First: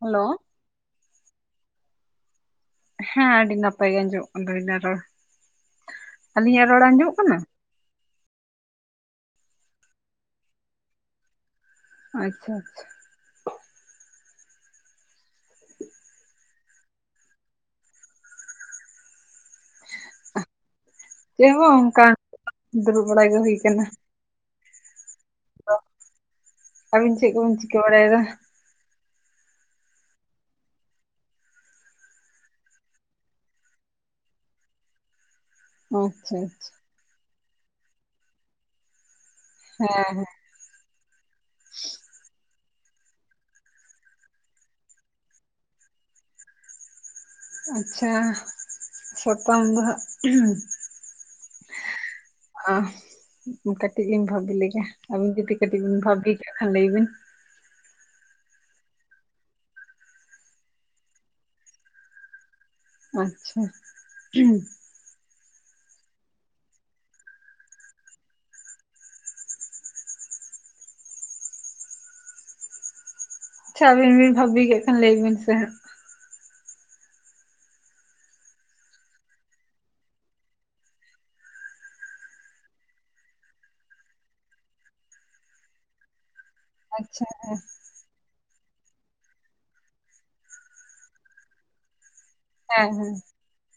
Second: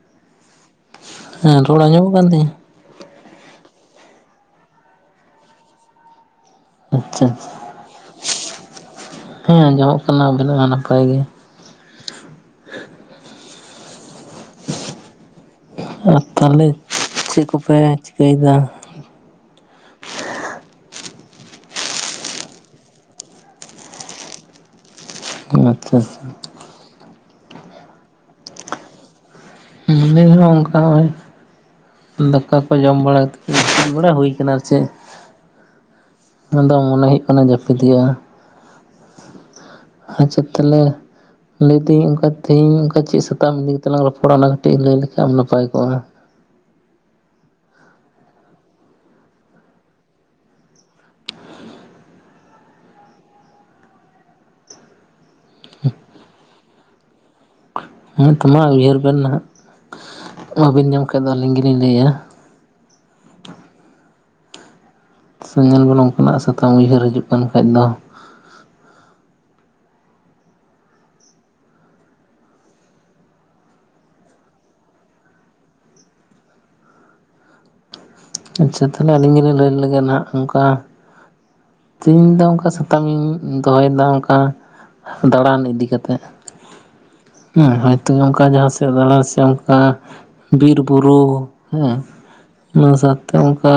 Hello? ᱦᱮᱸ ᱨᱚᱲ ᱟᱸᱡᱚᱢᱚᱜ ᱠᱟᱱ ᱛᱤᱧᱟ? ᱦᱮᱸ ᱟᱹᱰᱤ ᱱᱟᱯᱟᱭ ᱜᱮ ᱟᱸᱡᱚᱢᱚᱜ ᱠᱟᱱ ᱛᱟᱵᱤᱱᱟ ᱨᱚᱲ ᱟᱹᱞᱤᱧ ᱟᱜ ᱟᱪᱷᱟ ᱟᱪᱷᱟ, ᱦᱮᱸ ᱟᱸᱡᱚᱢᱚᱜ ᱠᱟᱱᱟ ᱟᱵᱤᱱᱟᱜ ᱦᱚᱸ ᱱᱟᱯᱟᱭ ᱜᱮ। ᱟᱪᱷᱟ ᱟᱪᱷᱟ, ᱟᱨ ᱛᱟᱦᱞᱮ ᱪᱮᱫ ᱠᱚᱯᱮ ᱪᱤᱠᱟᱹᱭ ᱫᱟ? ᱪᱮ ᱦᱚᱸ ᱵᱟ ᱚᱱᱠᱟ ᱫᱩᱲᱩᱵ ᱵᱟᱲᱟ ᱜᱮ ᱦᱩᱭ ᱟᱠᱟᱱᱟ। ᱟᱪᱷᱟ ᱟᱪᱷᱟ, ᱟᱹᱵᱤᱱ ᱪᱮᱫ ᱠᱚ ᱵᱤᱱ ᱪᱤᱠᱟᱹ ᱵᱟᱲᱟᱭ ᱫᱟ? ᱦᱩ ᱟᱞᱤᱧ ᱦᱚᱸ ᱚᱱᱠᱟ ᱦᱚᱜ-ᱚᱭ। ᱫᱟᱠᱟ ᱠᱚ ᱡᱚᱢ ᱵᱟᱲᱟ ᱠᱟᱛᱮᱫ ᱫᱩᱲᱩᱵᱽ ᱵᱟᱲᱟ ᱦᱩᱭ ᱠᱟᱱᱟ ᱪᱮᱫ [unintelligible] ᱟᱫᱚ ᱢᱚᱱᱮ ᱦᱩᱭᱩᱜ ᱠᱟᱱᱟ ᱡᱟᱹᱯᱤᱫ ᱦᱩᱭᱩᱜ-ᱟ, ᱦᱮᱸ ᱦᱮᱸ ᱟᱪᱪᱷᱟ ᱛᱟᱦᱚᱸᱞᱮ ᱞᱟᱹᱭᱫᱟᱹᱧ ᱚᱱᱠᱟ ᱛᱮᱦᱤᱧ ᱚᱱᱠᱟ ᱪᱮᱫ ᱥᱟᱛᱟᱢ ᱤᱫᱤ ᱠᱟᱛᱮ ᱞᱟᱝ ᱨᱚᱯᱚᱲᱟ ᱚᱱᱟ ᱠᱟᱹᱴᱤᱡ ᱞᱟᱹᱭ ᱞᱮᱠᱷᱟᱱ ᱱᱟᱯᱟᱭ ᱠᱚᱜ-ᱟ। ᱟᱪᱪᱷᱟ, ᱥᱟᱛᱟᱢ ᱫᱚ ᱦᱟᱸᱜ ᱩᱸ ᱦᱩ [inaudible] ᱚ, ᱠᱟᱴᱤᱡ ᱤᱧ ᱵᱷᱟᱵᱤ ᱞᱮᱜᱮ ᱟᱵᱤᱱ ᱡᱩᱫᱤ ᱠᱟᱹᱴᱤᱡ ᱵᱤᱱ ᱵᱷᱟᱵᱤ ᱠᱟᱜ ᱠᱷᱟᱱ ᱞᱟᱹᱭ ᱵᱤᱱ? ᱦᱮᱸ ᱛᱚ ᱢᱟ ᱩᱭᱦᱟᱹᱨ ᱵᱮᱱ ᱱᱟᱦᱟᱸᱜ ᱵᱟᱵᱮᱱ ᱧᱟᱢ ᱠᱷᱟᱡ ᱫᱚ ᱟᱹᱞᱤᱧ ᱜᱮᱞᱤᱧ ᱞᱟᱹᱭ-ᱟ। ᱟᱪᱪᱷᱟ ᱦᱩ, ᱥᱮ ᱧᱮᱞ ᱵᱮᱱ ᱚᱱᱠᱟᱱᱟᱜ ᱥᱟᱛᱟᱢ ᱩᱭᱦᱟᱹᱨ ᱦᱤᱡᱩᱜ ᱠᱟᱱ ᱠᱷᱟᱡ ᱫᱚ? ᱟᱪᱪᱷᱟ ᱟᱹᱵᱤᱱ ᱵᱤᱱ ᱵᱷᱟᱹᱵᱤ ᱠᱮᱫ ᱠᱷᱟᱱ ᱞᱟᱹᱭ ᱵᱤᱱ ᱥᱮ ᱦᱟᱸᱜ। ᱟᱪᱪᱷᱟ ᱛᱟᱦᱚᱸᱞᱮ ᱟᱹᱞᱤᱧ ᱜᱮᱞᱤᱧ ᱞᱟᱹᱭ ᱞᱮᱜᱮ ᱱᱟᱦᱟᱸᱜ ᱚᱱᱠᱟ ᱛᱮᱦᱮᱸᱧ ᱫᱚ ᱚᱱᱠᱟ ᱥᱟᱛᱟᱢ ᱤᱧ ᱫᱚᱦᱚᱭᱮᱫᱟ ᱚᱱᱠᱟ ᱫᱟᱬᱟᱱ ᱤᱫᱤ ᱠᱟᱛᱮᱫ। ᱟᱪᱪᱷᱟ [inaudible] ᱦᱩ ᱛᱚ ᱚᱱᱠᱟ ᱡᱟᱦᱟᱸ ᱥᱮᱫ ᱫᱟᱬᱟᱱ ᱥᱮ ᱚᱱᱠᱟ ᱵᱤᱨ ᱵᱩᱨᱩ ᱦᱮᱸ ᱦᱮᱸ ᱚᱱᱟ ᱦᱮᱸ ᱥᱟᱜ-ᱛᱮ ᱚᱱᱠᱟ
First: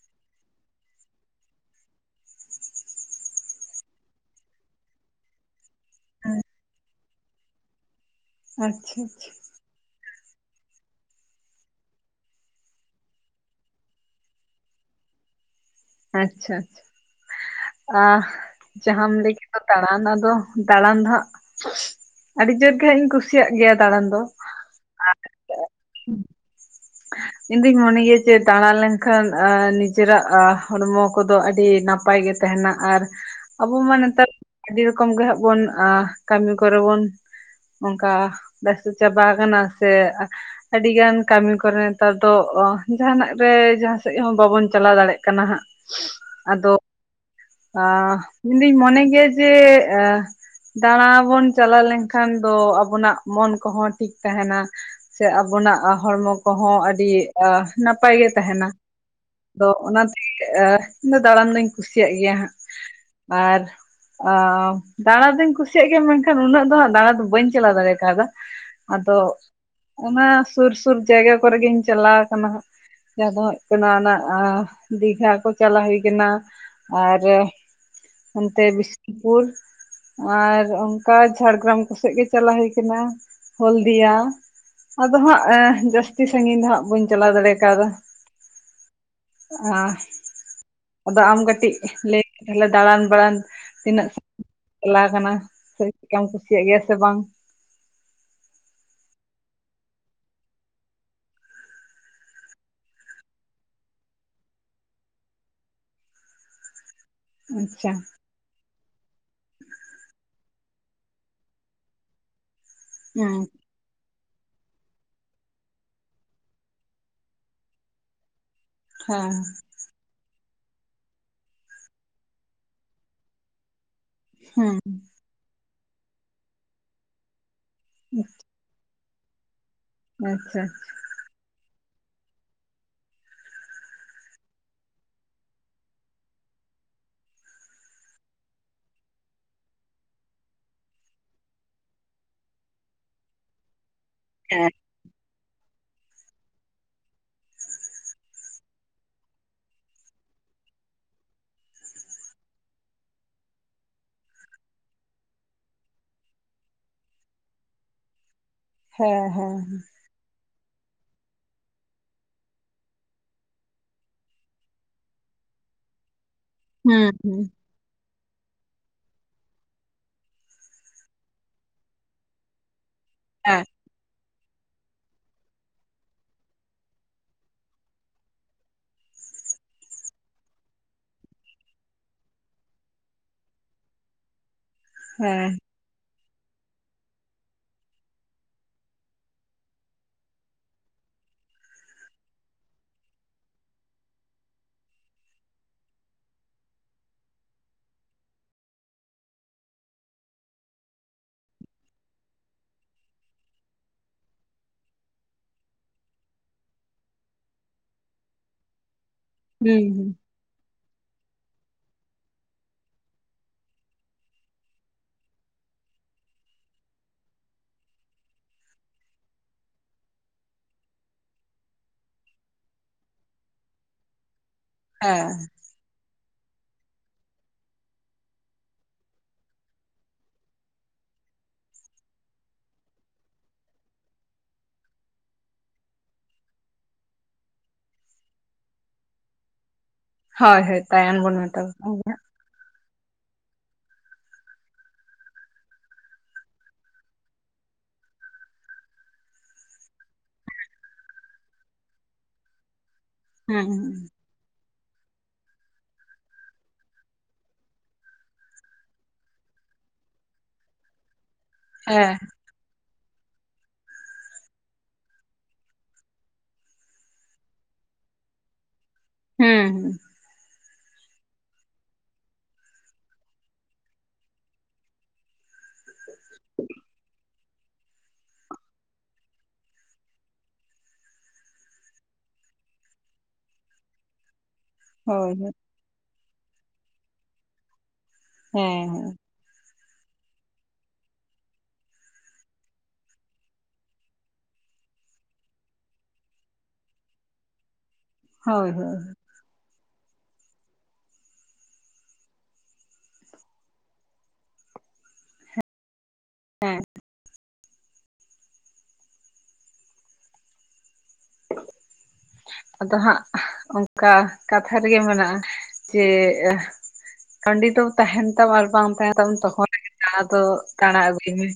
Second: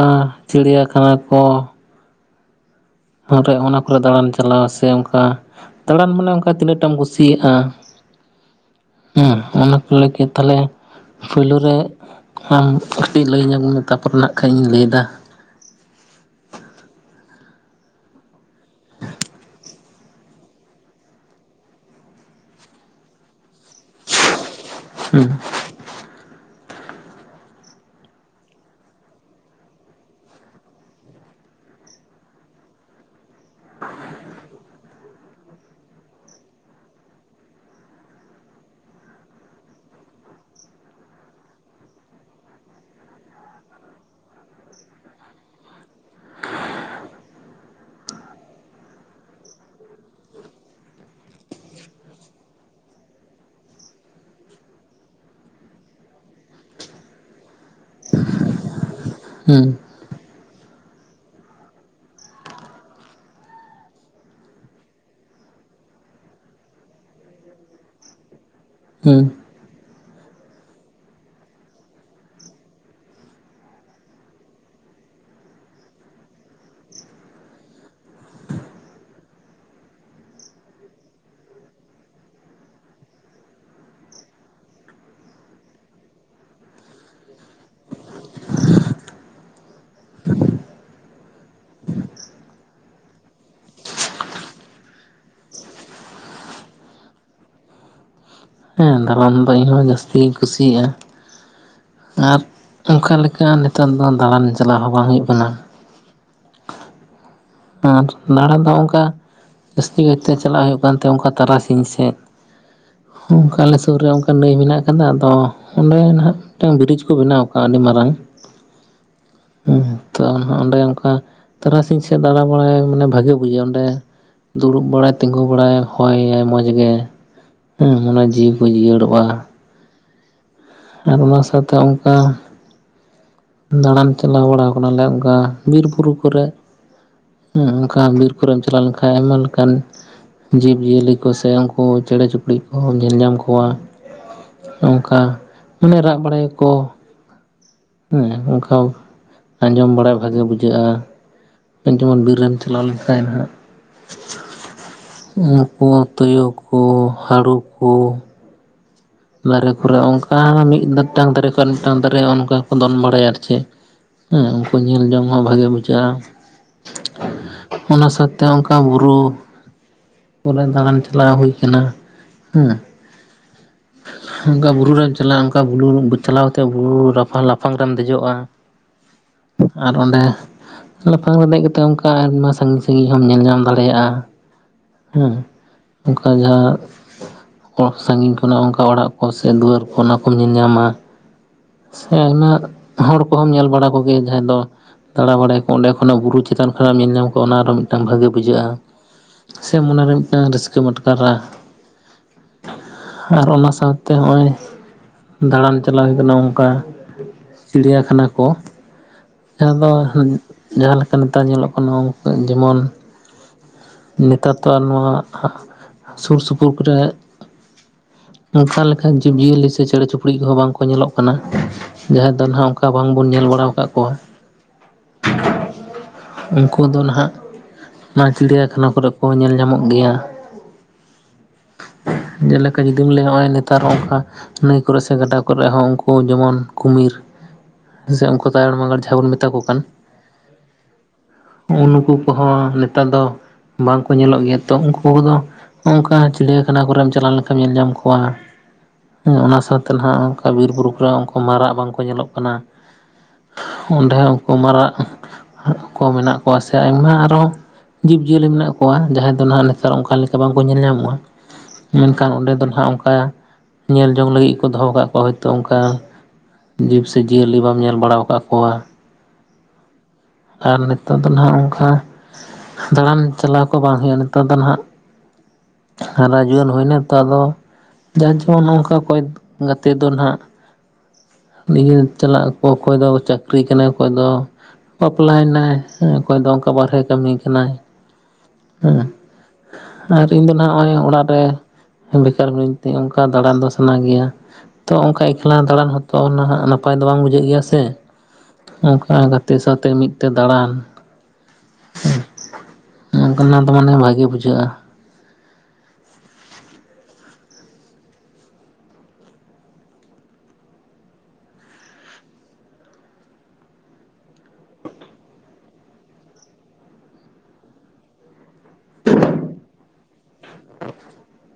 ᱪᱤᱲᱭᱟᱠᱷᱟᱱᱟ ᱠᱚ [unintelligible] ᱚᱱᱟ ᱠᱚᱨᱮ ᱫᱟᱬᱟᱱ ᱪᱟᱞᱟᱣ ᱥᱮ ᱚᱱᱠᱟ ᱫᱟᱬᱟᱱ ᱢᱟᱱᱮ ᱦᱮᱸ, ᱚᱱᱠᱟ ᱛᱤᱱᱟᱹᱜ ᱴᱟᱢ ᱠᱩᱥᱤᱭᱟᱜ-ᱟ? ᱟᱪᱪᱷᱟ, ᱦᱮᱸ ᱚᱱᱟ ᱠᱚ ᱞᱟᱹᱜᱤᱫ ᱛᱟᱦᱚᱸᱞᱮ ᱯᱩᱭᱞᱳ ᱨᱮ ᱟᱢ ᱠᱟᱹᱴᱤᱡ ᱞᱟᱹᱭ ᱧᱚᱜ ᱢᱮ ᱛᱟᱯᱚᱨᱮ ᱱᱟᱜ ᱠᱷᱟᱡ ᱤᱧ ᱞᱟᱹᱭᱮᱫᱟ। ᱟᱪᱪᱷᱟ ᱟᱪᱪᱷᱟ। ᱟ ᱡᱟᱦᱟᱢ ᱞᱟᱹᱭ ᱠᱮᱫ ᱫᱚ ᱫᱟᱬᱟᱱ ᱟᱫᱚ, ᱫᱟᱬᱟᱱ ᱫᱚ ᱦᱟᱸᱜ ᱟᱹᱰᱤ ᱡᱳᱨ ᱜᱮ ᱦᱟᱸᱜ ᱤᱧ ᱠᱩᱥᱤᱭᱟᱜ ᱜᱮᱭᱟ ᱫᱟᱬᱟᱱ ᱫᱚ ᱦᱩᱸ, ᱤᱧᱫᱩᱧ ᱢᱚᱱᱮ ᱜᱮᱭᱟ ᱡᱮ ᱫᱟᱬᱟ ᱞᱮᱱᱠᱷᱟᱱ ᱟ ᱱᱤᱡᱮᱨᱟᱜ ᱟ ᱦᱚᱲᱢᱚ ᱠᱚᱫᱚ ᱟᱹᱰᱤ ᱱᱟᱯᱟᱭ ᱜᱮ ᱛᱟᱦᱮᱸᱱᱟ ᱟᱨ ᱟᱵᱚ ᱢᱟ ᱱᱮᱛᱟᱨ ᱟᱹᱰᱤ ᱨᱚᱠᱚᱢ ᱜᱮ ᱦᱟᱸᱜ ᱵᱚᱱ ᱟ ᱠᱟᱹᱢᱤ ᱠᱚᱨᱮ ᱵᱚᱱ ᱚᱱᱠᱟ ᱵᱮᱥᱛᱚ ᱪᱟᱵᱟ ᱟᱠᱟᱱᱟ, ᱥᱮ ᱟᱹᱰᱤ ᱜᱟᱱ ᱠᱟᱹᱢᱤ ᱠᱚ ᱠᱚᱨᱮ ᱱᱮᱛᱟᱨ ᱫᱚ ᱚ ᱡᱟᱦᱟᱸᱱᱟᱜ ᱨᱮ, ᱡᱟᱦᱟᱸ ᱥᱮᱫ ᱦᱚᱸ ᱵᱟᱵᱚᱱ ᱪᱟᱞᱟᱣ ᱫᱟᱲᱮᱭᱟᱜ ᱠᱟᱱᱟ ᱦᱟᱸᱜ᱾ ᱟᱫᱚ ᱟᱻ ᱤᱧᱫᱩᱧ ᱢᱚᱱᱮ ᱜᱮᱭᱟ ᱡᱮ ᱮᱸ ᱫᱟᱬᱟ ᱵᱚᱱ ᱪᱟᱞᱟᱣ ᱞᱮᱱᱠᱷᱟᱱ ᱫᱚ ᱟᱵᱚᱱᱟᱜ ᱢᱚᱱ ᱠᱚᱦᱚᱸ ᱴᱷᱤᱠ ᱛᱟᱦᱮᱸᱱᱟ᱾ ᱥᱮ ᱟᱵᱚᱱᱟᱜ ᱦᱚᱲᱢᱚ ᱠᱚᱦᱚᱸ ᱟᱹᱰᱤ ᱟ ᱱᱟᱯᱟᱭ ᱜᱮ ᱛᱟᱦᱮᱸᱱᱟ᱾ ᱦᱮᱸ ᱟᱫᱚ ᱚᱱᱟᱛᱮ ᱟ ᱤᱧ ᱫᱚ ᱫᱟᱬᱟᱱ ᱫᱩᱧ ᱠᱩᱥᱤᱭᱟᱜ ᱜᱮᱭᱟ ᱦᱟᱸᱜ ᱟᱨ ᱟ ᱫᱟᱬᱟ ᱫᱩᱧ ᱠᱩᱥᱤᱭᱟᱜ ᱜᱮᱭᱟ ᱢᱮᱱᱠᱷᱟᱱ ᱩᱱᱟᱹᱜ ᱫᱚ ᱦᱟᱜ ᱫᱟᱬᱟ ᱫᱚ ᱵᱟᱹᱧ ᱪᱟᱞᱟᱣ ᱫᱟᱲᱮ ᱠᱟᱣᱫᱟ᱾ ᱟᱫᱚ ᱦᱮᱸ ᱚᱱᱟ ᱥᱩᱨ ᱥᱩᱨ ᱡᱟᱭᱜᱟ ᱠᱚᱨᱮ ᱜᱤᱧ ᱪᱟᱞᱟᱣ ᱠᱟᱱᱟ ᱦᱟᱸᱜ᱾ ᱡᱟᱦᱟᱸ ᱫᱚ ᱦᱩᱭᱩᱜ ᱠᱟᱱᱟ ᱚᱱᱟ ᱟ ᱫᱤᱜᱷᱟ ᱠᱚ ᱪᱟᱞᱟᱣ ᱦᱩᱭ ᱠᱟᱱᱟ᱾ ᱟᱨᱮᱻ ᱚᱱᱛᱮ ᱵᱤᱥᱱᱩᱯᱩᱨ᱾ ᱟᱨ ᱚᱱᱠᱟ ᱡᱷᱟᱲᱜᱨᱟᱢ ᱠᱚᱥᱮᱫ ᱜᱮ ᱪᱟᱞᱟᱣ ᱦᱩᱭ ᱠᱟᱱᱟ, ᱦᱚᱞᱫᱤᱭᱟ ᱟᱫᱚ ᱦᱟᱸᱜ ᱮᱸ ᱡᱟᱹᱥᱛᱤ ᱥᱟᱜᱤᱧ ᱫᱚ ᱦᱟᱸᱜ ᱵᱟᱹᱧ ᱪᱟᱞᱟᱣ ᱫᱟᱲᱮ ᱠᱟᱣᱫᱟ᱾ ᱟ ᱟᱫᱚ ᱟᱢ ᱠᱟᱹᱴᱤᱡ ᱞᱟᱹᱭ [inaudible] ᱫᱟᱬᱟᱱ ᱵᱟᱲᱟᱱ ᱛᱤᱱᱟᱹᱜ ᱪᱟᱞᱟᱣ ᱠᱟᱱᱟ ᱥᱮ, ᱪᱮᱫ ᱞᱮᱠᱟᱢ ᱠᱩᱥᱤᱭᱟᱜ ᱜᱮᱭᱟ ᱥᱮ ᱵᱟᱝ? ᱫᱟᱨᱟᱱ ᱫᱚ ᱤᱧ ᱦᱚᱸ ᱡᱟᱹᱥᱛᱤ ᱜᱤᱧ ᱠᱩᱥᱤᱭᱟᱜᱼᱟ᱾ ᱟᱨ ᱚᱱᱠᱟ ᱞᱮᱠᱟ ᱱᱮᱛᱟᱨ ᱫᱚ ᱫᱟᱬᱟᱱ ᱪᱟᱞᱟᱜ ᱦᱚᱸ ᱵᱟᱝ ᱦᱩᱭᱩᱜ ᱠᱟᱱᱟ᱾ ᱟᱪᱪᱷᱟ ᱟᱨ ᱫᱟᱬᱟ ᱫᱚ ᱚᱱᱠᱟ ᱡᱟᱹᱥᱛᱤ ᱠᱟᱭᱛᱮ ᱪᱟᱞᱟᱜ ᱦᱩᱭᱩᱜ ᱠᱟᱱᱛᱮ ᱚᱱᱠᱟ ᱛᱟᱨᱟᱥᱤᱧ ᱥᱮᱫ᱾ ᱦᱮᱸ ᱚᱱᱠᱟ ᱟᱞᱮ ᱥᱩᱨ ᱨᱮ ᱚ ᱠᱟ ᱱᱟᱹᱭ ᱢᱮᱱᱟᱜ ᱟᱠᱟᱫᱟ ᱟᱫᱚ ᱚᱸᱰᱮ ᱱᱟᱦᱟᱜ ᱢᱤᱫᱴᱟᱝ ᱵᱨᱤᱡᱽ ᱠᱚ ᱵᱮᱱᱟᱣ ᱟᱠᱟᱜᱼᱟ ᱟᱹᱰᱤ ᱢᱟᱨᱟᱝ᱾ ᱦᱮᱸ᱾ ᱦᱮᱸ ᱛᱚ ᱚᱸᱰᱮ ᱚᱱᱠᱟ ᱛᱟᱨᱟᱥᱤᱧ ᱥᱮᱫ ᱫᱟᱬᱟ ᱵᱟᱲᱟᱭ ᱢᱟᱱᱮ ᱵᱷᱟᱜᱮ ᱵᱩᱡᱷᱟᱹᱜᱼᱟ ᱚᱸᱰᱮ ᱫᱩᱲᱩᱵ ᱦᱮᱸ ᱵᱟᱲᱟᱭ, ᱛᱤᱜᱩ ᱵᱟᱲᱟᱭ, ᱦᱚᱭᱟᱭ ᱢᱚᱸᱡᱽ ᱜᱮ ᱦᱩᱸ, ᱢᱚᱱᱮ ᱡᱤᱣᱤ ᱠᱚ ᱡᱤᱭᱟᱹᱲᱚᱜᱼᱟ᱾ ᱟᱪᱪᱷᱟ ᱟᱪᱪᱷᱟ᱾ ᱟᱨ ᱚᱱᱟ ᱥᱟᱶᱛᱮ ᱚᱱᱠᱟ ᱫᱟᱬᱟᱱ ᱪᱟᱞᱟᱣ ᱵᱟᱲᱟᱣ ᱟᱠᱟᱱᱟᱞᱮ ᱚᱱᱠᱟ ᱵᱤᱨ ᱵᱩᱨᱩ ᱠᱚᱨᱮᱜ᱾ ᱦᱩᱸ ᱚᱱᱠᱟ ᱵᱤᱨ ᱠᱚᱨᱮᱢ ᱪᱟᱞᱟᱣ ᱞᱮᱱᱠᱷᱟᱡ ᱟᱭᱢᱟ ᱞᱮᱠᱟᱱ ᱡᱤᱵᱽ ᱡᱤᱭᱟᱹᱞᱤ ᱠᱚ ᱥᱮ ᱩᱱᱠᱩ ᱪᱮᱬᱮ ᱪᱩᱯᱲᱩ ᱠᱚ ᱧᱮᱞ ᱧᱟᱢ ᱠᱚᱣᱟ᱾ ᱦᱮᱸ ᱚᱝᱠᱟ ᱢᱟᱱᱮ ᱨᱟᱜ ᱵᱟᱲᱟᱭᱟᱠᱚ᱾ ᱦᱮᱸ, ᱚᱱᱠᱟ ᱟᱡᱚᱢ ᱵᱟᱲᱟᱭ ᱵᱷᱟᱜᱮ ᱵᱩᱡᱷᱟᱹᱜᱼᱟ᱾ ᱡᱮᱢᱚᱱ ᱵᱤᱨ ᱨᱮᱢ ᱪᱟᱞᱟᱣ ᱞᱮᱱᱠᱷᱟᱡ ᱱᱟᱦᱟᱸᱜ ᱩᱱᱠᱩ ᱛᱩᱭᱩ ᱠᱚ ᱦᱟᱹᱲᱩ ᱠᱚ ᱦᱮᱸ ᱦᱮᱸ ᱫᱟᱨᱮ ᱠᱚᱨᱮᱜ ᱚᱱᱠᱟ ᱢᱤᱫ-ᱢᱤᱫᱴᱟᱝ ᱫᱟᱨᱮ ᱠᱷᱚᱱ ᱟᱨ ᱢᱤᱫᱴᱟᱝ ᱫᱟᱨᱮ ᱚᱱᱠᱟ ᱠᱚ ᱫᱚᱱ ᱵᱟᱲᱟᱭᱟ ᱟᱨ ᱪᱮᱫ᱾ ᱦᱩᱸ ᱩᱱᱠᱩ ᱧᱮᱞ ᱡᱚᱝ ᱦᱚᱸ ᱵᱷᱟᱜᱮ ᱵᱩᱡᱷᱟᱹᱜᱼᱟ᱾ ᱦᱮᱸ ᱦᱩᱸ᱾ ᱚᱱᱟ ᱥᱟᱶᱛᱮ ᱚᱱᱠᱟ ᱵᱩᱨᱩ ᱠᱚᱨᱮ ᱫᱟᱬᱟᱱ ᱪᱟᱞᱟᱣ ᱦᱩᱭ ᱟᱠᱟᱱᱟ, ᱦᱩᱸ ᱦᱮᱸ᱾ ᱚᱱᱠᱟ ᱵᱩᱨᱩ ᱨᱮᱢ ᱪᱟᱞᱟᱜᱼᱟ ᱚᱱᱠᱟ ᱵᱩᱨᱩ ᱪᱟᱞᱟᱣ ᱠᱟᱛᱮᱫ ᱵᱩᱨᱩ ᱨᱟᱯᱷᱟᱝ ᱞᱟᱯᱷᱟᱝ ᱨᱮᱢ ᱫᱮᱡᱚᱜᱼᱟ᱾ ᱟᱨ ᱚᱰᱮᱸ ᱞᱟᱯᱷᱟᱝ ᱨᱮ ᱫᱮᱡ ᱠᱟᱛᱮ ᱚᱱᱠᱟ ᱟᱭᱢᱟ ᱥᱟᱺᱜᱤᱧ ᱥᱟᱺᱜᱤᱧ ᱦᱚᱢ ᱧᱮᱞ ᱧᱟᱢ ᱫᱟᱲᱮᱭᱟᱜᱼᱟ᱾ ᱦᱮᱸ ᱚᱱᱠᱟ ᱡᱟᱦᱟᱸ ᱦᱚᱲ ᱥᱟᱺᱜᱤᱧ ᱠᱷᱚᱱᱟᱜ ᱚᱱᱠᱟ ᱚᱲᱟᱜ ᱠᱚ ᱥᱮ ᱫᱩᱣᱟᱹᱨ ᱠᱚ ᱚᱱᱟ ᱠᱚᱢ ᱧᱮᱞ ᱧᱟᱢᱟ᱾ ᱥᱮ ᱟᱭᱢᱟ ᱦᱚᱲ ᱠᱚᱦᱚᱸᱢ ᱧᱮᱞ ᱵᱟᱲᱟ ᱠᱚᱜᱮᱭᱟ ᱡᱟᱦᱟᱸ ᱫᱚ ᱫᱟᱬᱟ ᱵᱟᱲᱟᱭᱟᱠᱚ, ᱚᱸᱰᱮ ᱠᱷᱚᱱᱟᱜ ᱵᱩᱨᱩ ᱪᱮᱛᱟᱱ ᱠᱷᱚᱱᱟᱜ ᱮᱢ ᱧᱮᱞ ᱧᱟᱢ ᱠᱚᱜᱟ ᱚᱱᱟ ᱟᱨᱚ ᱢᱤᱫᱴᱟᱝ ᱵᱷᱟᱜᱮ ᱵᱩᱡᱷᱟᱹᱜᱼᱟ᱾ ᱥᱮ ᱢᱚᱱᱮᱨᱮ ᱢᱤᱫᱴᱟᱝ ᱨᱟᱹᱥᱠᱟᱹᱢ ᱟᱴᱠᱟᱨᱟ᱾ ᱟᱨ ᱚᱱᱟ ᱥᱟᱶᱛᱮ ᱦᱚᱸᱜᱼᱚᱭ ᱫᱟᱬᱟᱱ ᱪᱟᱞᱟᱣ ᱦᱩᱭ ᱠᱟᱱᱟ ᱚᱱᱠᱟ ᱪᱤᱲᱤᱭᱟᱠᱷᱟᱱᱟ ᱠᱚ᱾ ᱡᱟᱦᱟᱸ ᱦᱩᱸ ᱫᱚ ᱦᱩᱸ ᱡᱟᱦᱟᱸ ᱞᱮᱠᱟ ᱱᱮᱛᱟᱨ ᱧᱮᱞᱚᱜ ᱠᱟᱱᱟ ᱚ ᱡᱮᱢᱚᱱ ᱱᱮᱛᱟᱨ ᱛᱚ ᱱᱚᱣᱟ ᱥᱩᱨ ᱥᱩᱯᱩᱨ ᱠᱚᱨᱮᱜ ᱚᱱᱠᱟ ᱞᱮᱠᱟᱱ ᱡᱤᱵᱽᱡᱤᱭᱟᱹᱞᱤ ᱥᱮ ᱪᱮᱬᱮ ᱪᱩᱯᱲᱤᱡ ᱠᱚᱦᱚᱸ ᱵᱟᱝᱠᱚ ᱧᱮᱞᱚᱜ ᱠᱟᱱᱟ᱾ ᱡᱟᱦᱟᱸ ᱨᱮ ᱫᱚ ᱱᱟᱦᱟᱜ ᱚᱱᱠᱟ ᱵᱟᱝᱵᱚᱱ ᱧᱮᱞ ᱵᱟᱲᱟᱣ ᱟᱠᱟᱫ ᱠᱚᱣᱟ᱾ ᱦᱮᱸ᱾ ᱩᱱᱠᱩ ᱫᱚ ᱱᱟᱦᱟᱜ ᱚᱱᱟ ᱪᱤᱲᱤᱭᱟᱠᱷᱟᱱᱟ ᱠᱚᱨᱮᱜ ᱠᱚ ᱧᱮᱞ ᱧᱟᱢᱚᱜ ᱜᱮᱭᱟ᱾ ᱡᱮᱞᱮᱠᱟ ᱡᱩᱫᱤᱢ ᱞᱮᱭᱟ ᱦᱚᱸᱜᱼᱚᱭ ᱱᱮᱛᱟᱨ ᱦᱚᱸᱜ-ᱚᱱᱠᱟ ᱱᱟᱹᱭ ᱠᱚᱨᱮ ᱥᱮ ᱜᱟᱰᱟ ᱠᱚᱨᱮᱜ ᱦᱚᱸ ᱩᱱᱠᱩ ᱡᱮᱢᱚᱱ ᱠᱩᱢᱤᱨ ᱥᱮ ᱩᱱᱠᱩ ᱛᱟᱭᱟᱲ ᱢᱟᱜᱟᱲ ᱡᱟᱦᱟᱸ ᱵᱚᱱ ᱢᱮᱛᱟ ᱠᱚ ᱠᱟᱱ ᱦᱳᱭ ᱦᱳᱭ ᱛᱟᱭᱟᱱ ᱵᱚᱱ ᱢᱮᱛᱟ ᱦᱩᱸᱜ-ᱩᱸ ᱠᱚᱣᱟ ᱱᱩᱠᱩ ᱠᱚᱦᱚᱸ ᱱᱮᱛᱟᱨ ᱫᱚ ᱵᱟᱝᱠᱚ ᱧᱮᱞᱚᱜ ᱜᱮᱭᱟ ᱛᱚ ᱩᱱᱠᱩ ᱠᱚᱫᱚ ᱱᱚ ᱚᱝᱠᱟ ᱪᱲᱭᱟᱠᱷᱟᱱᱟ ᱠᱚᱨᱮᱢ ᱪᱟᱞᱟᱣ ᱞᱮᱱᱠᱷᱟᱱ ᱧᱮᱞ ᱧᱟᱢ ᱠᱚᱣᱟ᱾ ᱦᱩᱸ ᱚᱱᱟ ᱥᱟᱶᱛᱮ ᱱᱟᱦᱟᱜ ᱚᱱᱠᱟ ᱵᱤᱨᱵᱩᱨᱩ ᱠᱚᱨᱮ ᱩᱱᱠᱩ ᱢᱟᱨᱟᱜ ᱵᱟᱝᱠᱚ ᱧᱮᱞᱚᱜ ᱠᱟᱱᱟ᱾ ᱦᱮᱸ ᱦᱮᱸ ᱚᱸᱰᱮ ᱦᱚᱸ ᱩᱱᱠᱩ ᱢᱟᱨᱟᱜ ᱠᱚ ᱢᱮᱱᱟᱜ ᱠᱚᱣᱟ ᱥᱮ ᱟᱭᱢᱟ ᱟᱨᱚ ᱡᱤᱵᱽᱡᱤᱭᱟᱹᱞᱤ ᱢᱮᱱᱟᱜ ᱠᱚᱣᱟ᱾ ᱡᱟᱦᱟᱸᱭ ᱫᱚ ᱱᱟᱦᱟᱜ ᱱᱮᱛᱟᱨ ᱚᱱᱠᱟ ᱞᱮᱠᱟ ᱵᱟᱝᱠᱚ ᱧᱮᱞ ᱧᱟᱢᱚᱜ-ᱟ᱾ ᱦᱮᱸ ᱢᱮᱱᱠᱷᱟᱱ ᱚᱸᱰᱮ ᱫᱚ ᱱᱟᱦᱟᱸᱜ ᱚᱱᱠᱟ ᱧᱮᱞ ᱡᱚᱝ ᱞᱟᱹᱜᱤᱫ ᱠᱚ ᱫᱚᱦᱚ ᱠᱟᱜ ᱠᱚᱣᱟ ᱦᱳᱭᱛᱳ ᱚᱱᱠᱟ᱾ ᱡᱤᱵᱽ ᱥᱮ ᱡᱤᱭᱟᱹᱞᱤ ᱵᱟᱢ ᱧᱮᱞ ᱵᱟᱲᱟᱣ ᱟᱠᱟᱫ ᱠᱚᱣᱟ᱾ ᱦᱮᱸ ᱦᱮᱸ᱾ ᱟᱨ ᱱᱤᱛᱚᱜ ᱫᱚ ᱱᱟᱦᱟᱜ ᱚᱱᱠᱟ ᱫᱟᱬᱟᱱ ᱪᱟᱞᱟᱣ ᱠᱚ ᱵᱟᱝ ᱦᱩᱭᱩᱜᱼᱟ ᱱᱮᱛᱚᱜ ᱫᱚ ᱱᱟᱦᱟᱜ ᱦᱟᱨᱟ ᱡᱩᱣᱟᱹᱱ ᱦᱩᱭᱱᱟ ᱛᱚ ᱟᱫᱚ ᱡᱟᱨ ᱡᱮᱢᱚᱱ ᱱᱚᱝᱠᱟ ᱠᱚᱭ ᱜᱟᱛᱮ ᱫᱚ ᱱᱟᱦᱟᱜ ᱱᱤᱭᱟᱹᱛ ᱪᱟᱞᱟᱜ ᱟᱠᱚ ᱚᱠᱚᱭ ᱫᱚ ᱪᱟᱹᱠᱨᱤ ᱠᱟᱱᱟᱭ ᱚᱠᱚᱭ ᱫᱚ ᱦᱳᱭ ᱦᱳᱭ ᱵᱟᱯᱞᱟᱭᱮᱱᱟᱭ᱾ ᱦᱮᱸ ᱚᱠᱚᱭ ᱫᱚ ᱚᱱᱠᱟ ᱵᱟᱨᱦᱨᱮ ᱠᱟᱹᱢᱤ ᱠᱟᱱᱟᱭ ᱦᱮᱸ᱾ ᱟᱨ ᱤᱧ ᱫᱚ ᱱᱟᱦᱟᱜ ᱱᱚᱜ-ᱚᱭ ᱚᱲᱟᱜ ᱨᱮ᱾ ᱦᱮᱸ ᱵᱮᱠᱟᱨ ᱢᱤᱱᱟᱹᱧ ᱛᱮ ᱚᱱᱠᱟ ᱫᱟᱬᱟᱱ ᱫᱚ ᱥᱟᱱᱟ ᱜᱮᱭᱟ᱾ ᱛᱚ ᱚᱱᱠᱟ ᱮᱠᱞᱟ ᱫᱟᱬᱟᱱ ᱦᱚᱸ ᱛᱚ ᱚᱱᱟ ᱦᱟᱸᱜ ᱱᱟᱯᱟᱭ ᱫᱚ ᱵᱟᱝ ᱵᱩᱡᱷᱟᱹᱜ ᱜᱮᱭᱟ ᱥᱮ᱾ ᱦᱳᱭ ᱦᱳᱭ ᱚᱱᱠᱟ ᱜᱟᱛᱮ ᱥᱟᱶᱛᱮ ᱢᱤᱫ ᱛᱮ ᱫᱟᱬᱟᱱ᱾ ᱦᱩᱸ᱾ ᱱᱚᱠᱟᱱᱟᱜ ᱫᱚ ᱢᱟᱱᱮ ᱵᱷᱟᱜᱮ ᱵᱩᱡᱷᱟᱹᱜᱼᱟ᱾ ᱦᱮᱸ᱾ [inaudible] ᱟᱫᱚ ᱦᱟᱸᱜ ᱚᱱᱠᱟ ᱠᱟᱛᱷᱟ ᱨᱮᱜᱮ ᱢᱮᱱᱟᱜᱼᱟ ᱡᱮ ᱠᱟᱺᱰᱤ ᱫᱚ ᱛᱟᱦᱮᱱ ᱛᱟᱵ ᱟᱨ ᱵᱟᱝ ᱛᱟᱦᱮᱸᱱ ᱛᱟᱵᱚᱱ ᱛᱚᱠᱷᱚᱱ ᱟᱫᱚ ᱫᱟᱬᱟ ᱫᱚ ᱫᱟᱬᱟ ᱟᱹᱜᱩᱭ ᱢᱮ᱾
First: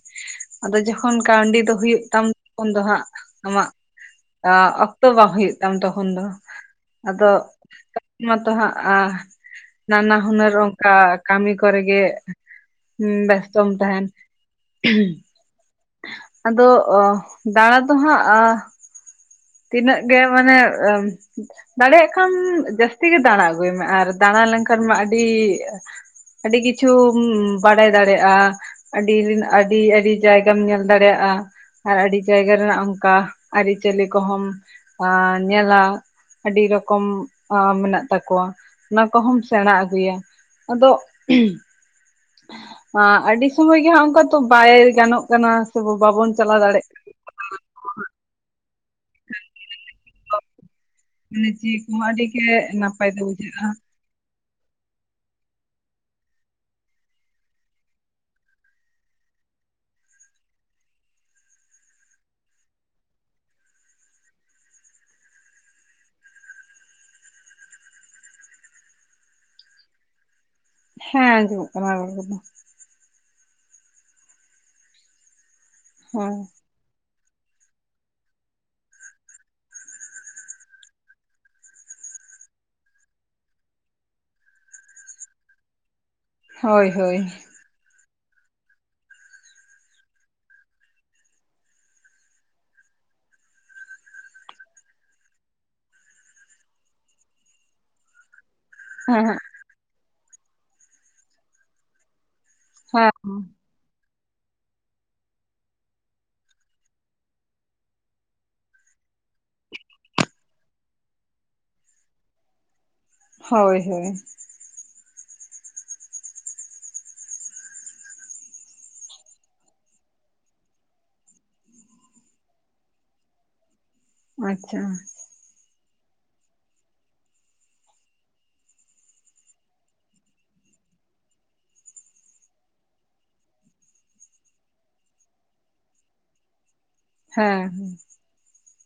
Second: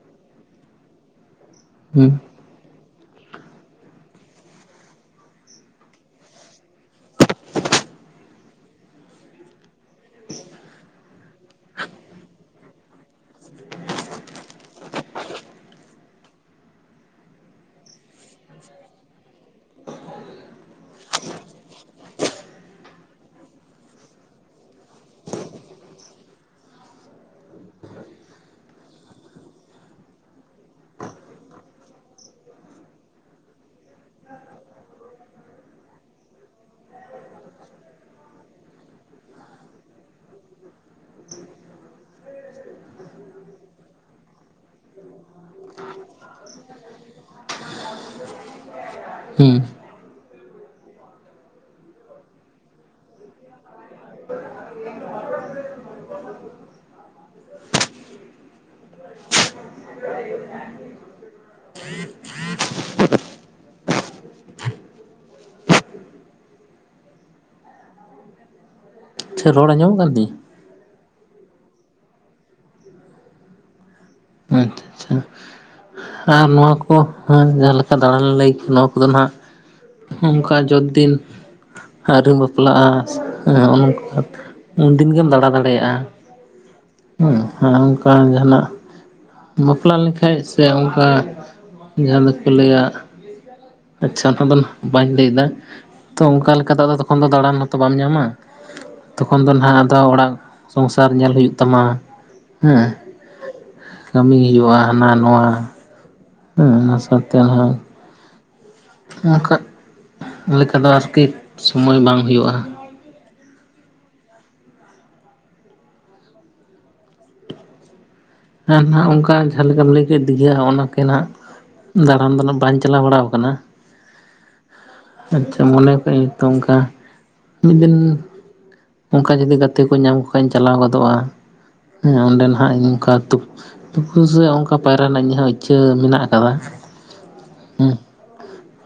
ᱟᱫᱚ ᱡᱚᱠᱷᱚᱱ ᱠᱟᱹᱣᱰᱤ ᱫᱚ ᱦᱩᱭᱩᱜ ᱦᱩᱸ ᱛᱟᱢ ᱛᱚᱠᱷᱚᱱ ᱫᱚ ᱦᱟᱸᱜ ᱟᱢᱟᱜ ᱚᱠᱛᱚ ᱟᱸ ᱵᱟᱝ ᱦᱩᱭᱩᱜ ᱛᱟᱢ ᱛᱚᱠᱷᱚᱱ ᱫᱚ᱾ ᱟᱫᱚ [inaudible] ᱢᱟᱛᱚ ᱦᱟᱸᱜ ᱟᱸ ᱱᱟᱱᱟ ᱦᱩᱱᱟᱹᱨ ᱚᱱᱠᱟ ᱠᱟᱹᱢᱤ ᱠᱚᱨᱮ ᱜᱮ ᱦᱩᱸ ᱵᱮᱥᱛᱚᱢ ᱛᱟᱦᱮᱱ᱾ ᱟᱫᱚ ᱚ ᱫᱟᱬᱟ ᱫᱚ ᱦᱟᱸᱜ ᱟ ᱛᱤᱱᱟᱹᱜ ᱜᱮ ᱢᱟᱱᱮ ᱮᱢ ᱫᱟᱲᱮᱭᱟᱜ ᱠᱷᱟᱱ ᱡᱟᱹᱥᱛᱤ ᱜᱮ ᱫᱟᱬᱟ ᱟᱹᱜᱩᱭ ᱢᱮ ᱟᱨ ᱫᱟᱬᱟ ᱞᱮᱱᱠᱷᱟᱱ ᱢᱟ ᱟᱹᱰᱤ ᱟᱹᱰᱤ ᱠᱤᱪᱷᱩᱢ ᱵᱟᱰᱟᱭ ᱫᱟᱲᱮᱭᱟᱜᱼᱟ᱾ ᱟᱹᱰᱤᱞᱤᱱ ᱟᱹᱰᱤ ᱟᱹᱰᱤ ᱡᱟᱭᱜᱟᱢ ᱧᱮᱞ ᱫᱟᱲᱮᱭᱟᱜ-ᱟ᱾ ᱟᱨ ᱟᱹᱰᱤ ᱡᱟᱭᱜᱟ ᱨᱮᱱᱟᱜ ᱚᱱᱠᱟ ᱟᱹᱨᱤᱪᱟᱞᱞᱤ ᱠᱚᱦᱚᱢ ᱟ ᱧᱮᱞᱟ᱾ ᱟᱹᱰᱤ ᱨᱚᱠᱚᱢ ᱟ ᱢᱮᱱᱟᱜ ᱛᱟᱠᱚᱣᱟ ᱚᱱᱟ ᱠᱚᱦᱚᱢ ᱥᱮᱬᱟ ᱟᱹᱜᱩᱭᱟ᱾ ᱟᱫᱚ ᱟᱸ ᱟᱹᱰᱤ ᱥᱳᱚᱢᱚᱭ ᱜᱮ ᱦᱟᱸᱜ ᱚᱱᱠᱟ ᱛᱚ ᱵᱟᱭ ᱜᱟᱱᱚᱜ ᱠᱟᱱᱟ ᱥᱮ ᱵᱟᱵᱚᱱ ᱪᱟᱞᱟᱣ ᱫᱟᱲᱮᱭᱟᱜ ᱦᱩᱸ᱾ ᱢᱟᱱᱮ ᱪᱤ ᱠᱚᱦᱚᱸ ᱟᱹᱰᱤ ᱜᱮ ᱱᱟᱯᱟᱭ ᱛᱮ ᱵᱩᱡᱷᱟᱹᱜᱼᱟ᱾ [inaudible] ᱟᱪᱪᱷᱟ ᱨᱚᱲ ᱟᱸᱡᱚ ᱢᱚᱜ ᱠᱟᱱ ᱛᱤᱧᱟ᱾ ᱦᱮᱸ ᱟᱡᱚ ᱢᱚᱜ ᱠᱟᱱᱟ ᱨᱚᱲ ᱠᱚᱫᱚ᱾ ᱟᱪᱪᱷᱟ ᱟᱪᱪᱷᱟ ᱦᱮᱸ ᱟᱨ ᱱᱚᱣᱟ ᱠᱚ ᱦᱟᱸᱱ ᱡᱟᱦᱟᱸ ᱞᱮᱠᱟ ᱫᱟᱬᱟᱱ ᱞᱟᱹᱭ ᱱᱚᱣᱟ ᱠᱚᱫᱚ ᱱᱟᱦᱟᱜ ᱚᱱᱠᱟ ᱡᱚᱛ ᱫᱤᱱ ᱟᱹᱣᱨᱤᱢ ᱵᱟᱯᱞᱟᱜ-ᱟ ᱥᱮ ᱦᱮᱜ-ᱮ ᱱᱚᱝᱠᱟ ᱩᱱᱫᱤᱱ ᱜᱮᱢ ᱫᱟᱬᱟ ᱫᱟᱲᱮᱭᱟᱜᱼᱟ᱾ ᱦᱳᱭ᱾ ᱦᱳᱭ ᱦᱩᱸ᱾ ᱦᱮᱸ ᱚᱱᱠᱟ ᱡᱟᱸᱦᱟᱱᱟᱜ ᱵᱟᱯᱞᱟ ᱞᱮᱱᱠᱷᱟᱡ ᱥᱮ ᱚᱱᱠᱟ ᱡᱟᱦᱟᱸ ᱫᱚ ᱠᱚ ᱞᱟᱹᱭ-ᱟ ᱟᱪᱪᱷᱟ, ᱚᱱᱟ ᱫᱚ ᱵᱟᱹᱧ ᱞᱟᱹᱭᱫᱟ ᱛᱚ ᱚᱝᱠᱟ ᱞᱮᱠᱟ ᱫᱚ ᱟᱫᱚ ᱛᱚᱠᱷᱚᱱ ᱫᱚ ᱫᱟᱬᱟᱱ ᱢᱟᱛᱚ ᱵᱟᱢ ᱧᱟᱢᱟ᱾ ᱦᱮᱸ ᱛᱚᱠᱷᱚᱱ ᱫᱚ ᱱᱟᱦᱟᱜ ᱟᱫᱚ ᱚᱲᱟᱜ ᱥᱚᱝᱥᱟᱨ ᱧᱮᱞ ᱦᱩᱭᱩᱜ ᱛᱟᱢᱟ, ᱦᱮᱸ [unintelligible] ᱠᱟᱹᱢᱤ ᱦᱩᱭᱩᱜᱼᱟ, ᱦᱟᱱᱟ ᱱᱚᱣᱟ ᱾ ᱦᱩᱸ, ᱚᱱᱟ ᱥᱟᱶᱛᱮ ᱦᱚᱸ ᱚᱝᱠᱟ ᱞᱮᱠᱟ ᱫᱚ ᱟᱨᱠᱤ ᱥᱩᱢᱟᱹᱭ ᱵᱟᱝ ᱦᱩᱭᱩᱜᱼᱟ᱾ ᱦᱳᱭ ᱦᱳᱭ, ᱟᱨ ᱚᱝᱠᱟ ᱡᱟᱦᱟᱸ ᱞᱮᱠᱟᱢ ᱞᱟᱹᱭ ᱠᱮᱫ ᱫᱤᱭᱟ ᱚᱝᱠᱮᱱ ᱱᱟᱜ ᱫᱟᱬᱟᱱ ᱫᱚ ᱱᱟᱜ ᱵᱟᱹᱧ ᱪᱟᱞᱟᱣ ᱵᱟᱲᱟ ᱟᱠᱟᱱᱟ ᱾ ᱟᱪᱪᱷᱟ, ᱟᱪᱪᱷᱟ, ᱢᱚᱱᱮ ᱠᱟᱜᱟᱹᱧ ᱛᱚ ᱚᱱᱠᱟ ᱢᱤᱫ ᱫᱤᱱ ᱚᱝᱠᱟ ᱡᱩᱚᱫᱤ ᱜᱟᱛᱮ ᱠᱚ ᱧᱟᱢ ᱠᱚ ᱠᱷᱟᱡ ᱤᱧ ᱪᱟᱞᱟᱣ ᱜᱚᱫᱚᱜᱼᱟ, ᱦᱮ ᱚᱸᱰᱮ ᱱᱟᱦᱟᱜ ᱤᱧ ᱚᱱᱠᱟ ᱛᱩᱠᱟᱹᱥᱮ ᱚᱝᱠᱟ ᱯᱟᱭᱨᱟ ᱨᱮᱱᱟᱜ ᱤᱧ ᱦᱚᱸ ᱤᱪᱪᱷᱟᱹ ᱢᱮᱱᱟᱜ ᱠᱟᱫᱟ ᱦᱮᱸ ᱾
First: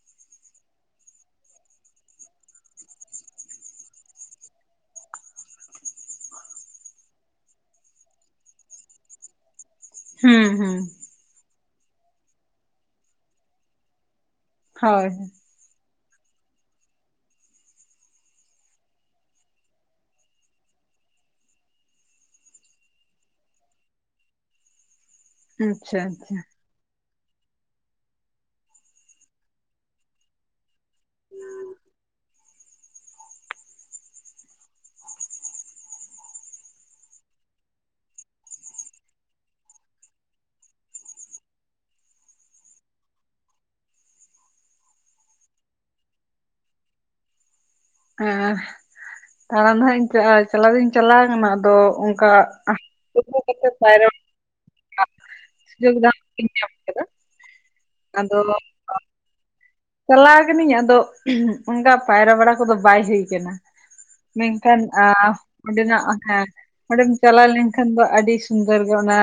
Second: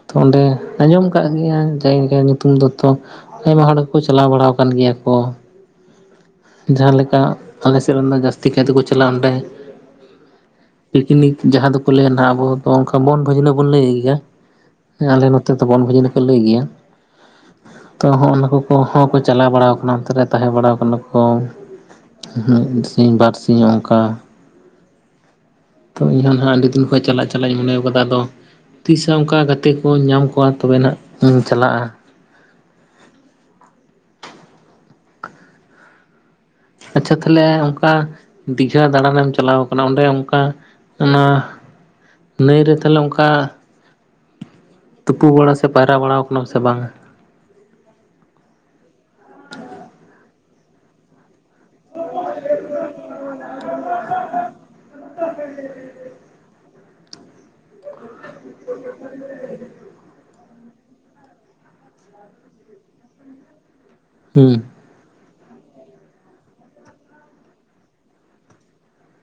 ᱛᱚ ᱚᱸᱰᱮ ᱟᱸᱡᱚᱢ ᱠᱟᱫ ᱜᱮᱭᱟᱹᱧ ᱡᱟᱭᱜᱟ ᱧᱩᱛᱩᱢ ᱫᱚ ᱛᱚ, ᱟᱭᱢᱟ ᱦᱚᱲ ᱜᱮ ᱠᱚ ᱪᱟᱞᱟᱣ ᱵᱟᱲᱟ ᱟᱠᱟᱱ ᱜᱮᱭᱟ ᱠᱚ, ᱡᱟᱦᱟᱸ ᱞᱮᱠᱟ ᱟᱞᱮ ᱥᱮᱫ ᱨᱮᱱ ᱫᱚ ᱡᱟᱹᱥᱛᱤ ᱠᱟᱭ ᱛᱮ ᱠᱚ ᱪᱟᱞᱟᱜᱼᱟ, ᱚᱸᱰᱮ ᱦᱩᱸ ᱦᱩᱸ, ᱯᱤᱠᱱᱤᱠ ᱡᱟᱦᱟᱸ ᱫᱚ ᱠᱚ ᱞᱟᱹᱭᱟ ᱱᱟᱵᱚᱱ ᱫᱚ ᱱᱚᱝᱠᱟ ᱵᱚᱱᱵᱷᱟᱹᱡᱱᱟᱹ ᱵᱚᱱ ᱞᱟᱹᱭ ᱜᱮᱭᱟ, ᱦᱳᱭ ᱟᱞᱮ [unintelligible] ᱛᱮ ᱫᱚ ᱵᱚᱱᱵᱷᱟᱹᱡᱱᱟᱹ ᱠᱚ ᱞᱟᱹᱭ ᱜᱮᱭᱟ ᱛᱚ ᱦᱚᱜ-ᱚ ᱱᱚᱣᱟ ᱠᱚ ᱦᱚᱸ᱾ ᱪᱟᱞᱟᱣ ᱵᱟᱲᱟᱣ ᱟᱠᱟᱱᱟ ᱚᱱᱛᱮ ᱨᱮ ᱛᱟᱦᱮᱸ ᱵᱟᱲᱟ ᱠᱟᱱᱟ ᱠᱚ᱾ ᱢᱤᱫ ᱥᱤᱧ ᱵᱟᱨ ᱥᱤᱧ ᱚᱝᱠᱟ ᱟᱪᱪᱷᱟ ᱛᱚ ᱤᱧ ᱟᱪᱪᱷᱟ ᱦᱚᱸ ᱦᱟᱸᱜ ᱟᱹᱰᱤ ᱫᱤᱱ ᱠᱷᱚᱡ ᱪᱟᱞᱟᱜ ᱪᱟᱞᱟᱜ ᱤᱧ ᱢᱚᱱᱮᱣ ᱟᱠᱟᱫᱟ ᱟᱫᱚ ᱛᱤᱥ ᱦᱚᱸ ᱚᱝᱠᱟ ᱜᱟᱛᱮ ᱠᱚᱧ ᱧᱟᱢ ᱠᱚᱣᱟ ᱛᱚᱵᱮ ᱱᱟᱜ ᱤᱧ ᱪᱟᱞᱟᱜᱼᱟ᱾ ᱟᱪᱪᱷᱟ ᱛᱟᱦᱞᱮ ᱚᱝᱠᱟ ᱫᱤᱜᱷᱟ ᱫᱟᱬᱟᱱ ᱮᱢ ᱪᱟᱞᱟᱣ ᱟᱠᱟᱱᱟ ᱚᱸᱰᱮ ᱚᱝᱠᱟ ᱚᱱᱟ ᱱᱟᱹᱭ ᱨᱮ ᱛᱟᱦᱞᱮ ᱚᱝᱠᱟ ᱛᱩᱯᱩ ᱵᱟᱲᱟ ᱥᱮ ᱯᱟᱭᱨᱟ ᱵᱟᱲᱟᱣ ᱠᱟᱱᱟ ᱥᱮ ᱵᱟᱝᱼᱟ? ᱦᱮᱸ, ᱛᱟᱲᱟᱱ ᱱᱟᱜ ᱤᱧ ᱪᱟᱜ-ᱟ ᱾ ᱪᱟᱞᱟᱣ ᱫᱩᱧ ᱪᱟᱞᱟᱣ ᱠᱟᱱᱟ ᱟᱫᱚ ᱚᱝᱠᱟ ᱛᱳᱯᱳ ᱠᱟᱛᱮ ᱯᱟᱭᱨᱚ [inaudible] ᱞᱟᱹᱭ ᱠᱮᱫᱟᱢ ᱤᱧ ᱧᱟᱢ ᱠᱮᱫᱟ, ᱟᱫᱚ [unintelligible] ᱪᱟᱞᱟᱣ ᱠᱟᱹᱱᱟᱹᱧ ᱟᱫᱚ ᱚᱝᱠᱟ ᱯᱟᱭᱨᱟ ᱵᱟᱲᱟ ᱠᱚ ᱫᱚ ᱵᱟᱭ ᱦᱩᱭ ᱠᱟᱱᱟ᱾ ᱢᱮᱱ ᱦᱩᱸ ᱠᱷᱟᱱ ᱟᱸ ᱚᱸᱰᱮ ᱱᱟᱜ ᱦᱮᱸ ᱚᱸᱰᱮᱢ ᱪᱟᱞᱟᱣ ᱞᱮᱱ ᱠᱷᱟᱱ ᱫᱚ ᱟᱹᱰᱤ ᱥᱩᱱᱫᱚᱨ ᱜᱮ ᱚᱱᱟ,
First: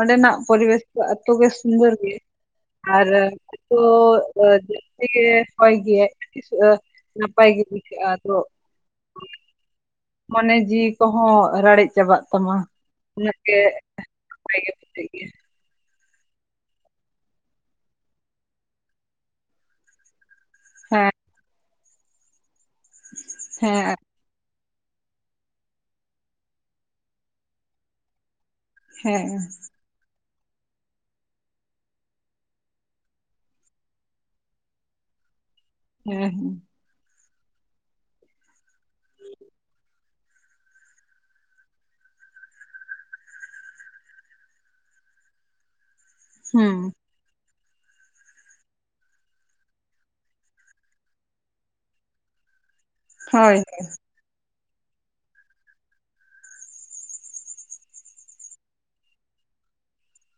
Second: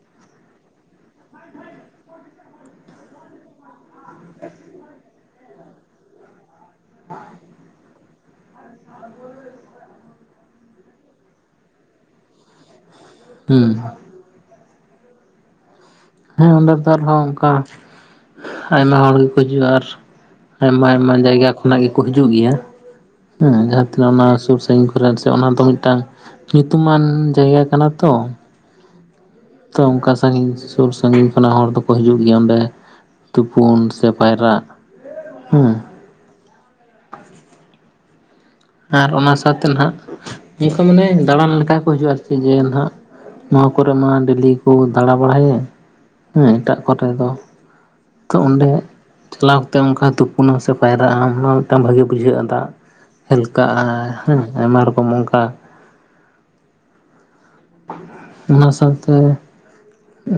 ᱚᱸᱰᱮ ᱱᱟᱜ ᱯᱚᱨᱤᱵᱮᱥ ᱫᱚ ᱟᱛᱳ ᱜᱮ ᱥᱩᱱᱫᱚᱨ ᱜᱮ ᱟᱨ ᱟᱛᱳ ᱟᱨ ᱡᱟᱹᱥᱛᱤ ᱜᱮ ᱦᱚᱭ ᱜᱮᱭᱟᱭ ᱱᱟᱯᱟᱭ ᱜᱮ ᱵᱩᱡᱷᱟᱹᱜ ᱟ ᱟᱫᱚ ᱢᱚᱱᱮ ᱡᱤᱣᱤ ᱠᱚ ᱦᱚᱸ ᱨᱟᱲᱮᱡ ᱪᱟᱵᱟᱜ ᱛᱟᱢᱟ ᱾ ᱩᱱᱟᱹᱜ ᱜᱮ ᱦᱩᱸ ᱱᱟᱯᱟᱭ ᱜᱮ ᱢᱮᱱᱟᱹᱜ ᱜᱮᱭᱟ. ᱦᱮᱸ ᱚᱸᱰᱮ ᱫᱚ ᱟᱨ ᱦᱚᱸ ᱚᱝᱠᱟ ᱟᱭᱢᱟ ᱦᱚᱲ ᱜᱮ ᱠᱚ ᱦᱤᱡᱩᱜᱼᱟ ᱟᱨ ᱟᱭᱢᱟ ᱦᱮᱸ ᱟᱭᱢᱟ ᱡᱟᱭᱜᱟ ᱠᱷᱚᱱᱟᱜ ᱜᱮ ᱠᱚ ᱦᱤᱡᱩᱜ ᱜᱮᱭᱟ ᱦᱮᱸ ᱡᱟᱦᱟᱸ ᱛᱤᱱᱟᱹᱜ ᱚᱱᱟ ᱥᱳᱨ ᱥᱳ ᱛᱩᱝᱵᱷᱚᱨᱟ ᱥᱮ ᱚᱱᱟ ᱫᱚ ᱢᱤᱫ ᱴᱟᱝ ᱧᱩᱛᱩᱢᱟᱱ ᱡᱟᱭᱜᱟ ᱠᱟᱱᱟ ᱛᱚ, ᱦᱮᱸ, ᱛᱚ ᱚᱝᱠᱟ ᱥᱟᱺᱜᱤᱧ ᱥᱩᱨ ᱥᱟᱺᱜᱤᱧ ᱠᱷᱚᱱᱟᱜ ᱦᱚᱲ ᱫᱚ ᱠᱚ ᱦᱤᱡᱩᱜ ᱜᱮᱭᱟ ᱚᱸᱰᱮ, ᱛᱳᱯᱳᱱ ᱥᱮ ᱯᱟᱭᱨᱟᱜ, ᱦᱩᱸ ᱦᱮᱸ ᱦᱩᱸ, ᱟᱨ ᱚᱱᱟ ᱥᱟᱶᱛᱮ ᱱᱟᱦᱟᱜ ᱱᱤᱭᱟᱹ ᱚᱱᱠᱟ ᱢᱟᱱᱮ ᱫᱟᱬᱟᱱ ᱞᱮᱠᱟ ᱠᱚ ᱦᱤᱡᱩᱜ-ᱟ ᱟᱨᱠᱤ ᱡᱮ ᱦᱱᱟᱜ ᱱᱚᱣᱟ ᱠᱚᱨᱮ ᱢᱟ ᱰᱮᱞᱤ ᱠᱚ ᱫᱟᱬᱟ ᱵᱟᱲᱟᱭᱟᱜ, ᱦᱮᱸ ᱮᱴᱟᱜ ᱦᱩᱸ ᱠᱚᱨᱮ ᱫᱚ ᱛᱚ ᱚᱸᱰᱮ ᱪᱟᱞᱟᱣ ᱠᱟᱛᱮᱜ ᱚᱱᱠᱟ ᱛᱩᱯᱩᱱᱟ ᱥᱮ ᱯᱟᱭᱨᱟᱜ-ᱟᱢ ᱚᱱᱟ ᱢᱤᱫᱴᱟᱝ ᱵᱷᱟᱜᱤ ᱵᱩᱡᱷᱟᱹᱜ-ᱟ ᱫᱟᱜ᱾ ᱦᱳᱭ ᱦᱮᱞᱠᱟᱜ-ᱟ ᱦᱮᱸ ᱟᱭᱢᱟ ᱨᱚᱠᱚᱢ ᱚᱝᱠᱟ᱾ ᱚᱱᱟ ᱥᱟᱶᱛᱮ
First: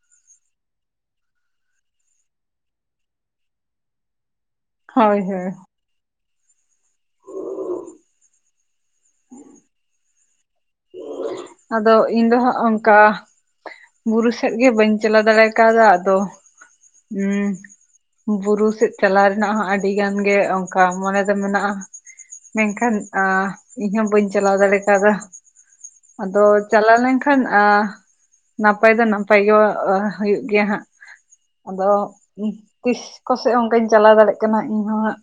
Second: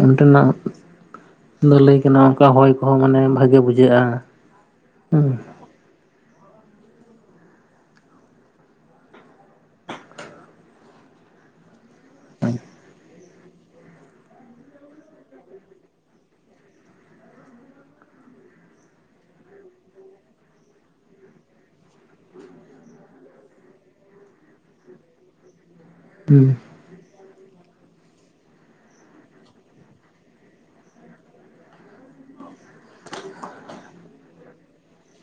ᱚᱱᱰᱮᱱᱟᱜ ᱫᱚ ᱞᱟᱹᱭ ᱠᱟᱱᱟ ᱚᱱᱠᱟ ᱦᱚᱭ ᱠᱚᱦᱚᱸ ᱢᱟᱱᱮ ᱵᱷᱟᱜᱮ ᱵᱩᱡᱷᱟᱹᱜ-ᱟ᱾ ᱦᱳᱭ ᱦᱳᱭ᱾ ᱟᱫᱚ ᱤᱧ ᱫᱚ ᱦᱟᱜ ᱚᱝᱠᱟ ᱵᱩᱨᱩ ᱥᱮᱫ ᱜᱮ ᱵᱟᱹᱧ ᱪᱟᱞᱟ ᱫᱟᱲᱮᱭ ᱠᱟᱣᱫᱟ, ᱟᱫᱚ ᱦᱩᱸ᱾ ᱵᱩᱨᱩ ᱥᱮᱜ ᱪᱟᱞᱟᱣ ᱨᱮᱱᱟᱜ ᱦᱚᱸ ᱟᱹᱰᱤ ᱜᱟᱱ ᱜᱮ ᱚᱱᱠᱟ ᱢᱚᱱᱮ ᱫᱚ ᱢᱮᱱᱟᱜ-ᱟ᱾ ᱢᱮᱱᱠᱷᱟᱱ ᱟ ᱤᱧ ᱦᱚᱸ ᱵᱟᱹᱧ ᱪᱟᱞᱟᱣ ᱫᱟᱲᱮᱭ ᱠᱟᱫᱟ᱾ ᱟᱫᱚ ᱦᱩᱸ ᱪᱟᱞᱟᱣ ᱞᱮᱱᱠᱷᱟᱱ ᱟ ᱱᱟᱯᱟᱭ ᱫᱚ ᱱᱟᱯᱟᱭ ᱜᱚᱣᱟ ᱦᱩᱭᱩᱜ ᱜᱮᱭᱟ ᱦᱟᱸᱜ᱾ ᱟᱫᱚ ᱛᱤᱥ ᱠᱚᱥᱮᱜ ᱚᱱᱠᱟᱧ ᱪᱟᱞᱟᱣ ᱫᱟᱲᱜ ᱠᱟᱱᱟ ᱤᱧᱦᱚ ᱦᱟᱜ᱾